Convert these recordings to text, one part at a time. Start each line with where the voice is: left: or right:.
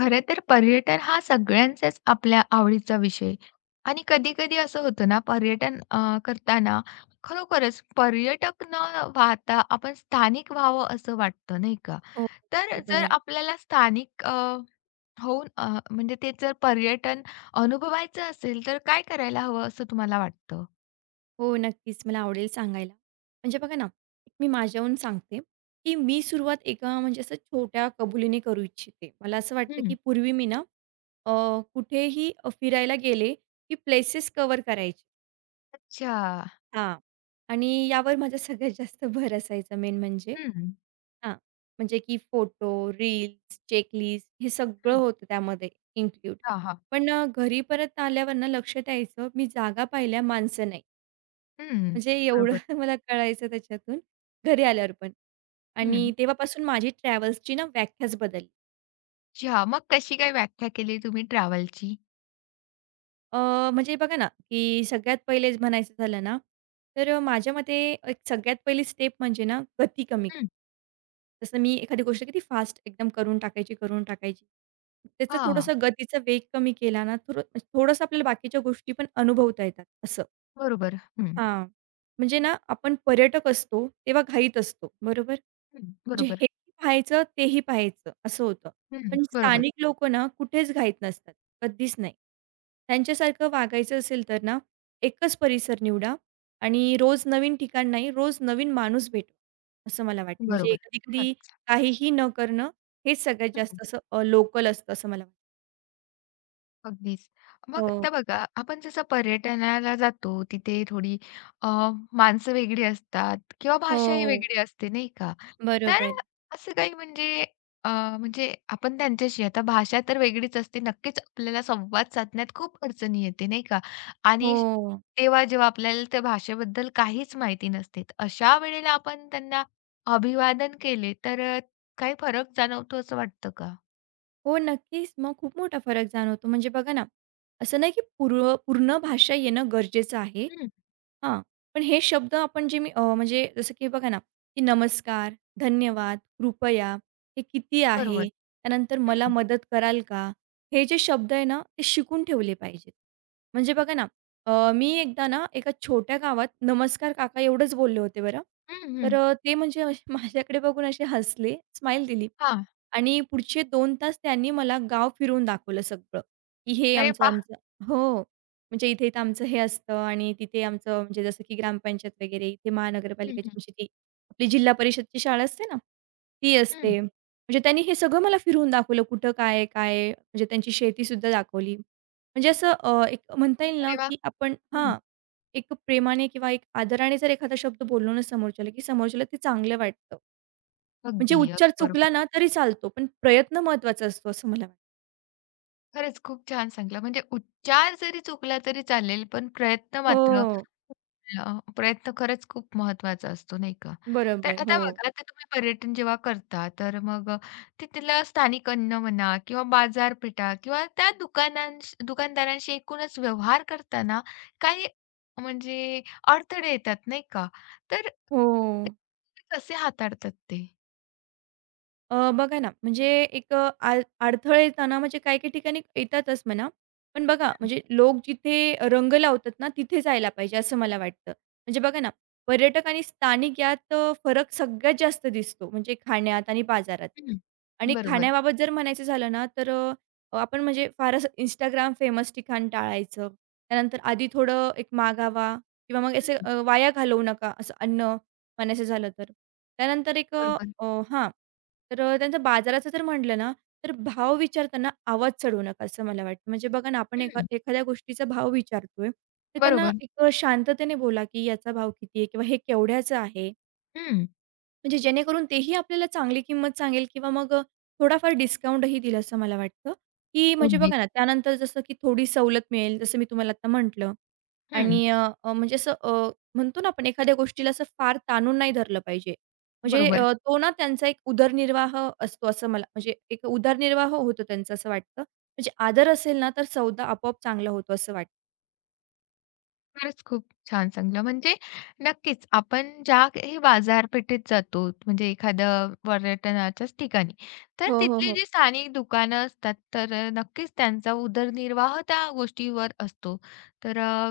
left: खरं तर पर्यटन हा सगळ्यांचाच आपल्या आवडीचा विषय आणि कधी-कधी असं होतं ना, पर्यटन करताना खरोखरच पर्यटक न वाहता आपण स्थानिक व्हावं असं वाटतं, नाही का?
right: हो,
left: तर जर
right: बरोबर.
left: आपल्याला स्थानिक होऊन म्हणजे ते जर पर्यटन अनुभवायचं असेल, तर काय करायला हवं असं तुम्हाला वाटतं?
right: हो, नक्कीच मला आवडेल सांगायला. म्हणजे बघा ना, एक मी माझ्याहून सांगते, की मी सुरुवात एका म्हणजे असं छोट्या कबुलीने करू इच्छिते. मला असं वाटतं, की
left: हं.
right: पूर्वी मी ना अ, कुठेही फिरायला गेले, की प्लेसेस कवर करायचे.
left: अच्छा.
right: हां. आणि यावर माझा सगळ्यात जास्त भर असायचा मेन म्हणजे.
left: हं, हं.
right: हां. म्हणजे की फोटो, रील्स, चेकलिस्ट हे सगळं होतं त्यामध्ये इन्क्लूड.
left: हां, हां.
right: पण घरी परत आल्यावर ना लक्षात यायचं, मी जागा पाहिल्या, माणसं नाही.
left: हं.
right: म्हणजे एवढं
left: बरोबर.
right: मला कळायचं त्याच्यातून, घरी आल्यावर पण.
left: हं.
right: आणि तेव्हापासून माझी ट्रॅव्हल्सची ना व्याख्याच बदलली.
left: अच्छा. मग कशी काय व्याख्या केली तुम्ही ट्रॅव्हलची?
right: अ, म्हणजे बघा ना, की सगळ्यात पहिले म्हणायचं झालं ना, तर माझ्या मते एक सगळ्यात पहिली स्टेप म्हणजे ना गती कमी करणे.
left: हं.
right: जसं मी एखादी गोष्ट किती फास्ट एकदम करून टाकायची, करून टाकायची. त्याचं
left: हां.
right: थोडंसं गतीचा वेग कमी केला ना, थोडं थोडंसं आपल्याला बाकीच्या गोष्टी पण अनुभवता येतात असं.
left: बरोबर. हं, हं.
right: हां. म्हणजे ना आपण पर्यटक असतो, तेव्हा घाईत असतो, बरोबर? म्हणजे
left: बरोबर.
right: हेही पाहायचं, तेही पाहायचं असं होतं.
left: हं,
right: पण
left: बरोबर,
right: स्थानिक लोकं ना कुठेच घाईत नसतात, कधीच नाही. त्यांच्यासारखं वागायचं असेल तर ना, एकच परिसर निवडा आणि रोज नवीन ठिकाण नाही, रोज नवीन माणूस भेटवा, असं मला वाटतं. म्हणजे
left: बरोबर.
right: कधी-कधी
left: खरंच.
right: काहीही न करणं, हेच सगळ्यात
left: हं.
right: जास्त असं लोकल असतं असं मला वाटतं.
left: अगदीच. मग
right: हो,
left: आता बघा, आपण जसं पर्यटनाला जातो, तिथे थोडी अ, माणसं वेगळी असतात किंवा भाषाही
right: हो.
left: वेगळी असते, नाही का? तर
right: बरोबर.
left: असं काही म्हणजे अ, म्हणजे आपण त्यांच्याशी आता भाषा तर वेगळीच असते, नक्कीच आपल्याला संवाद साधण्यात खूप अडचणी येते, नाही का? आणि श-
right: हो.
left: तेव्हा जेव्हा आपल्याला त्या भाषेबद्दल काहीच माहिती नसते, तर अशा वेळेला आपण त्यांना अभिवादन केले, तर काही फरक जाणवतो असं वाटतं का?
right: हो, नक्कीच. मग खूप मोठा फरक जाणवतो. म्हणजे बघा ना, असं नाही की पूर्ण भाषा येणं गरजेचं आहे.
left: हं,
right: हां. पण हे शब्द आपण जे मी म्हणजे जसं की बघा ना, की नमस्कार, धन्यवाद, कृपया, हे किती
left: बरोबर.
right: आहे? त्यानंतर मला
left: हं,
right: मदत कराल का? हे जे शब्द आहे ना, ते शिकून ठेवले पाहिजेत. म्हणजे बघा ना, मी एकदा ना एका छोट्या गावात नमस्कार काका एवढंच बोलले होते बरं.
left: हं,
right: तर
left: हं.
right: ते म्हणजे असे माझ्याकडे बघून असे हसले, स्माईल दिली.
left: हां.
right: आणि पुढचे 2 तास त्यांनी मला गाव फिरवून दाखवलं सगळं, की हे
left: अरे
right: आमचं
left: वाह!
right: आमचं हो. म्हणजे इथे-इथे आमचं हे असतं आणि तिथे आमचं म्हणजे जसं की ग्रामपंचायत वगैरे, इथे
left: हं,
right: महानगरपालिकेची
left: हं,
right: आमची ती आपली जिल्हा परिषदची शाळा असते ना, ती
left: हं.
right: असते. म्हणजे त्यांनी हे सगळं मला फिरवून दाखवलं कुठं काय आहे, काय आहे? म्हणजे त्यांची शेतीसुद्धा दाखवली. म्हणजे असं एक म्हणता येईल ना,
left: अरे वाह!
right: की आपण हां,
left: हं.
right: एक प्रेमाने किंवा एक आदराने जर एखादा शब्द बोललो ना समोरच्याला, की समोरच्याला ते चांगलं वाटतं. म्हणजे
left: अगदी,
right: उच्चार
left: अगदी बरोबर.
right: चुकला ना तरी चालतो, पण प्रयत्न महत्त्वाचा असतो असं मला वाटतं.
left: खरंच खूप छान सांगितलं. म्हणजे उच्चार जरी चुकला तरी चालेल, पण प्रयत्न मात्र
right: हो.
left: प्रयत्न खरंच खूप महत्त्वाचा असतो, नाही का? तर
right: बरोबर. हो.
left: आता बघा, आता तुम्ही पर्यटन जेव्हा करता, तर मग तिथलं स्थानिक अन्न म्हणा किंवा बाजारपेठा किंवा त्या दुकानदारांशी एकूणच व्यवहार करताना काही म्हणजे अडथळे येतात, नाही का? तर
right: हो.
left: ते कसे हाताळतात ते?
right: बघा ना, म्हणजे एक अ, आ अडथळे येताना म्हणजे काही-काही ठिकाणी येतातच म्हणा. पण बघा, म्हणजे लोक जिथे रंग लावतात ना, तिथे जायला पाहिजे असं मला वाटतं. म्हणजे बघा ना, पर्यटक आणि स्थानिक यात फरक सगळ्यात जास्त दिसतो, म्हणजे खाण्यात आणि बाजारात.
left: हं.
right: आणि
left: बरोबर.
right: खाण्याबाबत जर म्हणायचं झालं ना, तर आपण म्हणजे फार असं Instagram फेमस ठिकाण टाळायचं. त्यानंतर आधी थोडं एक मागावा किंवा मग असं
left: हं.
right: वाया घालवू नका असं अन्न म्हणायचं झालं तर. त्यानंतर एक अ,
left: बरोबर.
right: अ हां. तर त्यांचं बाजाराचं जर म्हटलं ना, तर भाव विचारताना आवाज चढवू नका, असं मला वाटतं. म्हणजे बघा ना, आपण एका
left: हं.
right: एखाद्या गोष्टीचा भाव विचारतोय, तर त्यांना
left: बरोबर.
right: एक शांततेने बोला, की याचा भाव किती आहे किंवा हे केवढ्याचं आहे.
left: हं.
right: म्हणजे जेणेकरून तेही आपल्याला चांगली किंमत सांगेल किंवा मग थोडाफार डिस्काउंटही देईल असं मला वाटतं, की म्हणजे बघा ना,
left: अगदीच.
right: त्यानंतर जसं की थोडी सवलत मिळेल, जसं मी तुम्हाला आता म्हटलं
left: हं.
right: आणि अ, अ, म्हणजे असं म्हणतो ना आपण एखाद्या गोष्टीला असं फार ताणून नाही धरलं पाहिजे. म्हणजे
left: बरोबर.
right: तो ना त्यांचा एक उदरनिर्वाह असतो असं मला म्हणजे एक उदरनिर्वाह होतो त्यांचा असं वाटतं. म्हणजे आदर असेल ना, तर सौदा आपोआप चांगला होतो असं वाटतं.
left: खरंच खूप छान सांगितलं. म्हणजे नक्कीच आपण ज्या काही बाजारपेठेत जातो, म्हणजे एखाद्या पर्यटनाच्याच ठिकाणी, तर
right: हो, हो,
left: तिथली
right: हो.
left: जी स्थानिक दुकानं असतात, तर नक्कीच त्यांचा उदरनिर्वाह त्या गोष्टीवर असतो. तर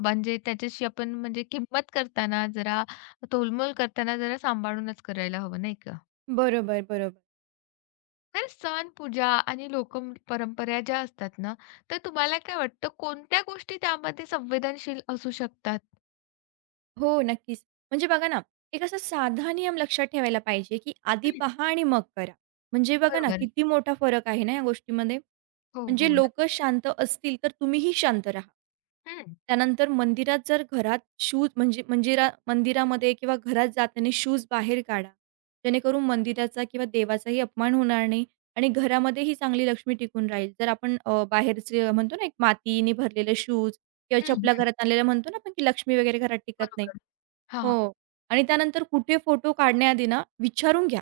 left: म्हणजे त्याच्याशी आपण म्हणजे किंमत करताना जरा, तोलमोल करताना जरा सांभाळूनच करायला हवं, नाही का?
right: बरोबर, बरोबर.
left: तर सण, पूजा आणि लोकं परंपरा ज्या असतात ना, तर तुम्हाला काय वाटतं कोणत्या गोष्टी त्यामध्ये संवेदनशील असू शकतात?
right: हो, नक्कीच. म्हणजे बघा ना, एक असा साधा नियम लक्षात ठेवायला पाहिजे, की आधी
left: हं.
right: पहा आणि मग करा. म्हणजे बघा ना,
left: बरोबर.
right: किती मोठा फरक आहे ना या गोष्टीमध्ये.
left: हो,
right: म्हणजे
left: हो.
right: लोक
left: नक्कीच.
right: शांत असतील, तर तुम्हीही शांत राहा.
left: हं,
right: त्यानंतर मंदिरात जर घरात शूज म्हणजे मंदिरामध्ये किंवा घरात जाताना शूज बाहेर काढा. जेणेकरून मंदिराचा किंवा देवाचाही अपमान होणार नाही आणि घरामध्येही चांगली लक्ष्मी टिकून राहील. जर आपण बाहेरचे म्हणतो ना, एक मातीने भरलेले शूज किंवा
left: हं,
right: चपला
left: हं.
right: घरात आणलेल्या म्हणतो ना आपण, की लक्ष्मी वगैरे घरात टिकत नाही.
left: बरोबर. हां.
right: हो. आणि त्यानंतर कुठे फोटो काढण्याआधी ना, विचारून घ्या.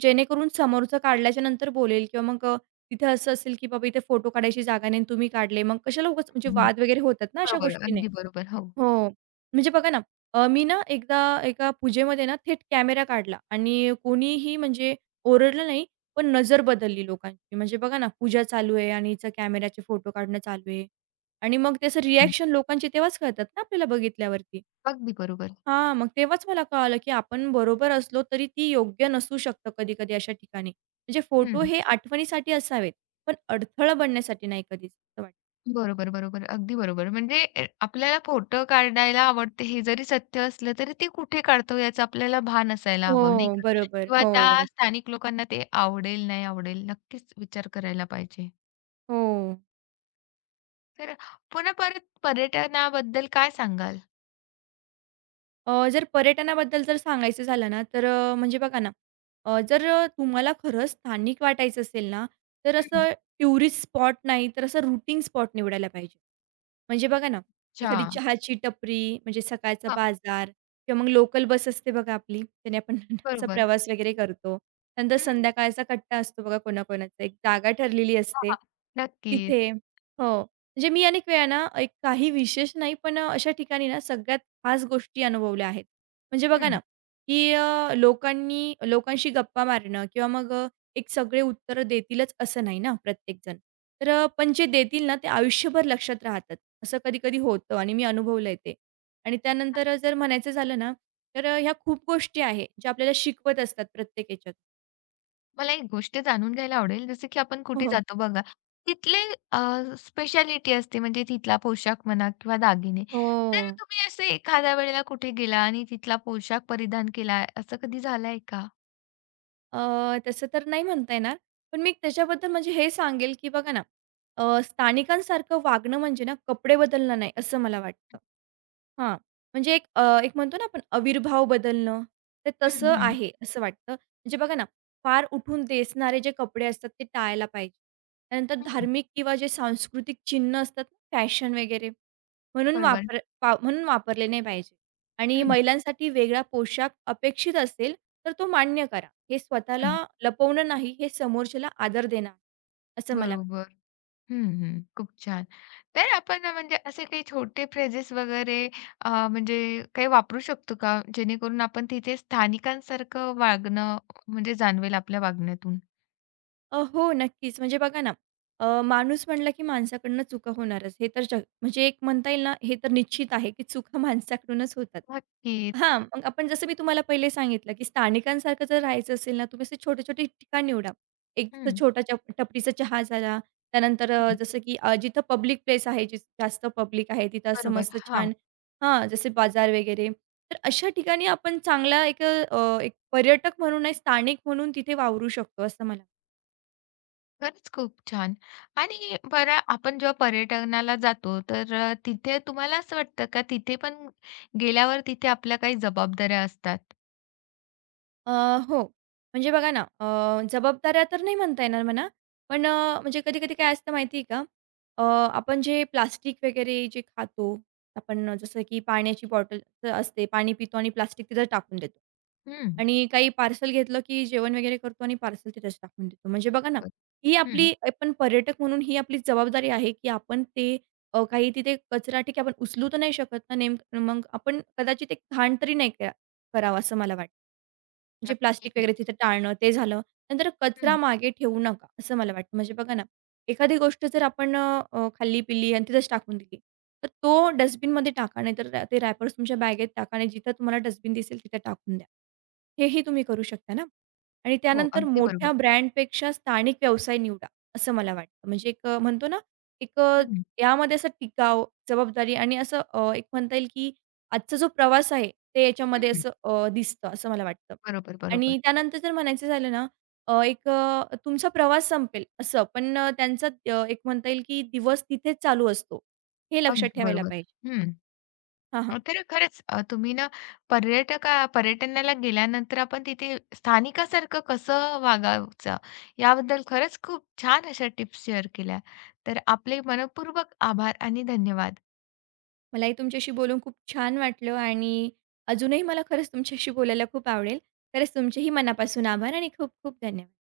right: जेणेकरून समोरचा काढल्याच्या नंतर बोलेल किंवा मग तिथे असं असेल, की बाबा इथे फोटो काढायची जागा नाही आणि तुम्ही काढले. मग कशाला उगाच म्हणजे
left: हं.
right: वाद वगैरे होतात ना अशा
left: बरोबर.
right: गोष्टीने.
left: अगदी बरोबर. हो.
right: हो. म्हणजे बघा ना, मी ना एकदा एका पूजेमध्ये ना थेट कॅमेरा काढला आणि कोणीही म्हणजे ओरडलं नाही, पण नजर बदलली लोकांची. म्हणजे बघा ना, पूजा चालू आहे आणि हिचा कॅमेऱ्याचे फोटो काढणं चालू आहे आणि मग त्याचं
left: हं.
right: रिएक्शन लोकांचे तेव्हाच कळतात ना आपल्याला बघितल्यावरती.
left: अगदी बरोबर.
right: हां, मग तेव्हाच मला कळालं, की आपण बरोबर असलो तरी ती योग्य नसू शकतं कधी-कधी अशा ठिकाणी. म्हणजे फोटो
left: हं.
right: हे आठवणीसाठी असावेत, पण अडथळा बनण्यासाठी नाही कधीच असं वाटतं.
left: बरोबर, बरोबर. अगदी बरोबर. म्हणजे आपल्याला फोटो काढायला आवडते हे जरी सत्य असलं, तरी ते कुठे काढतो याचं आपल्याला भान असायला हवं, नाही
right: हो,
left: का?
right: बरोबर.
left: किंवा त्या
right: हो, नक्की.
left: स्थानिक लोकांना ते आवडेल, नाही आवडेल नक्कीच विचार करायला पाहिजे.
right: हो.
left: तर पुन्हा परत पर्यटनाबद्दल काय सांगाल?
right: जर पर्यटनाबद्दल जर सांगायचं झालं ना, तर म्हणजे बघा ना, तुम्हाला खरंच स्थानिक वाटायचं असेल ना, तर
left: हं.
right: असं टुरिस्ट स्पॉट नाही, तर असं रूटिंग स्पॉट निवडायला पाहिजे. म्हणजे बघा ना,
left: अच्छा.
right: एखादी चहाची टपरी, म्हणजे सकाळचा
left: हां,
right: बाजार किंवा मग लोकल बस असते बघा आपली, त्याने आपण असा
left: बरोबर.
right: प्रवास वगैरे करतो. नंतर
left: हं.
right: संध्याकाळचा कट्टा असतो बघा कोणाकोणाचा, एक जागा ठरलेली
left: हां,
right: असते.
left: हां. नक्कीच.
right: तिथे हो. म्हणजे मी अनेक वेळा ना, एक काही विशेष नाही, पण अशा ठिकाणी ना सगळ्यात खास गोष्टी अनुभवल्या आहेत. म्हणजे बघा
left: हं,
right: ना, की लोकांनी लोकांशी गप्पा मारणं किंवा मग एक सगळे उत्तर देतीलच असं नाही ना प्रत्येकजण. तर पण जे देतील ना ते आयुष्यभर लक्षात राहतात. असं कधी-कधी होतं आणि मी अनुभवलंय ते. आणि त्यानंतर
left: नक्कीच.
right: जर म्हणायचं झालं ना, तर ह्या खूप गोष्टी आहे, ज्या आपल्याला शिकवत असतात प्रत्येक ह्याच्यात.
left: मला एक गोष्ट जाणून घ्यायला आवडेल, जसं की आपण
right: हो,
left: कुठे
right: हो.
left: जातो बघा, तिथले अ, स्पेशालिटी असते म्हणजे तिथला पोशाख म्हणा किंवा दागिने.
right: हो.
left: तर तुम्ही असं एखाद्या वेळेला कुठे गेला आणि तिथला पोशाख परिधान केला, असं कधी झालंय का?
right: तसं तर नाही म्हणता येणार. पण मी त्याच्याबद्दल म्हणजे हे सांगेल, की बघा ना, स्थानिकांसारखं वागणं म्हणजे ना, कपडे बदलणं नाही, असं मला वाटतं. हां, म्हणजे एक एक म्हणतो ना आपण आविर्भाव बदलणं, तर
left: हं,
right: तसं
left: हं.
right: आहे असं वाटतं. म्हणजे बघा ना, फार उठून दिसणारे जे कपडे असतात ते टाळायला पाहिजे. त्यानंतर
left: हं,
right: धार्मिक किंवा जे सांस्कृतिक चिन्ह असतात, फॅशन वगैरे
left: बरोबर.
right: म्हणून वापरले नाही पाहिजे. आणि
left: हं,
right: महिलांसाठी वेगळा पोशाख अपेक्षित असेल, तर तो मान्य करा. हे स्वतःला
left: हं.
right: लपवणं नाही, हे समोरच्याला आदर देणं आहे, असं मला वाटतं.
left: बरोबर. हं, हं. खूप छान. तर आपण म्हणजे असे काही छोटे फ्रेजेस वगैरे म्हणजे काही वापरू शकतो का? जेणेकरून आपण तिथे स्थानिकांसारखं वागणं म्हणजे जाणवेल आपल्या वागण्यातून?
right: हो, नक्कीच. म्हणजे बघा ना, माणूस म्हणला की माणसाकडनं चुका होणारच. हे तर जग म्हणजे एक म्हणता येईल ना, हे तर निश्चित आहे की चुका माणसाकडूनच होतात.
left: नक्कीच.
right: हां, मग आपण जसं मी तुम्हाला पहिले सांगितलं की स्थानिकांसारखं जर राहायचं असेल ना, तुम्ही असे छोटे-छोटे ठिकाण निवडा. एक तर
left: हं,
right: छोटा टपरीचा चहा झाला. त्यानंतर
left: हं.
right: जसं की जिथं पब्लिक प्लेस आहे, जिथं जास्त पब्लिक आहे, तिथं असं
left: बरोबर.
right: मस्त
left: हां.
right: छान हां, जसे बाजार वगैरे. तर अशा ठिकाणी आपण चांगला एक एक पर्यटक म्हणून नाही, स्थानिक म्हणून तिथे वावरू शकतो, असं मला
left: खरंच खूप छान. आणि बरं आपण जेव्हा पर्यटनाला जातो तर तिथे तुम्हाला असं वाटतं का तिथे पण गेल्यावर तिथे आपल्या काही जबाबदाऱ्या असतात?
right: अ, हो. म्हणजे बघा ना, जबाबदाऱ्या तर नाही म्हणता येणार म्हणा, पण म्हणजे कधी-कधी काय असतं माहिती आहे का? अ, आपण जे प्लास्टिक वगैरे जे खातो, आपण जसं की पाण्याची बॉटल तर असते, पाणी पितो आणि प्लास्टिक तिथं टाकून देतो.
left: हं.
right: आणि काही पार्सल घेतलं की जेवण वगैरे करतो आणि पार्सल तिथेच टाकून देतो. म्हणजे बघा ना,
left: बरोबर.
right: ही
left: हं.
right: आपली आपण पर्यटक म्हणून ही आपली जबाबदारी आहे की आपण ते काही तिथे कचरा ठीक आहे आपण उचलू तर नाही शकत ना नेमकं मग आपण कदाचित एक घाण तरी नाही करावं असं मला वाटतं. म्हणजे प्लास्टिक वगैरे
left: नक्कीच.
right: तिथं टाळणं ते झालं. नंतर कचरा
left: हं.
right: मागे ठेवू नका असं मला वाटतं. म्हणजे बघा ना, एखादी गोष्ट जर आपण खाल्ली-पिली आणि तिथेच टाकून दिली, तर तो डस्टबिनमध्ये टाका, नाहीतर ते रॅपर्स तुमच्या बॅगेत टाका आणि जिथं तुम्हाला डस्टबिन दिसेल तिथे टाकून द्या. हेही तुम्ही करू शकता ना. आणि
left: हो,
right: त्यानंतर
left: अगदी
right: मोठ्या
left: बरोबर.
right: ब्रँडपेक्षा स्थानिक व्यवसाय निवडा असं मला वाटतं. म्हणजे एक म्हणतो ना, एक
left: हं,
right: यामध्ये असं टिकाव, जबाबदारी आणि असं एक म्हणता येईल की आजचा जो प्रवास आहे ते याच्यामध्ये
left: हं.
right: असं दिसतं असं मला वाटतं.
left: बरोबर, बरोबर.
right: आणि त्यानंतर जर म्हणायचं झालं ना एक तुमचा प्रवास संपेल असं, पण त्यांचा एक म्हणता येईल की दिवस तिथेच चालू असतो. हे लक्षात
left: अगदी
right: ठेवायला
left: बरोबर.
right: पाहिजे.
left: हं.
right: हां, हां.
left: तर खरंच तुम्ही ना पर्यटनाला गेल्यानंतर आपण तिथे स्थानिकासारखं कसं वागायचं याबद्दल खरंच खूप छान अशा टिप्स शेअर केल्या. तर आपले मनःपूर्वक आभार आणि धन्यवाद.
right: मलाही तुमच्याशी बोलून खूप छान वाटलं आणि अजूनही मला खरंच तुमच्याशी बोलायला खूप आवडेल. खरंच तुमचेही मनापासून आभार आणि खूप खूप धन्यवाद.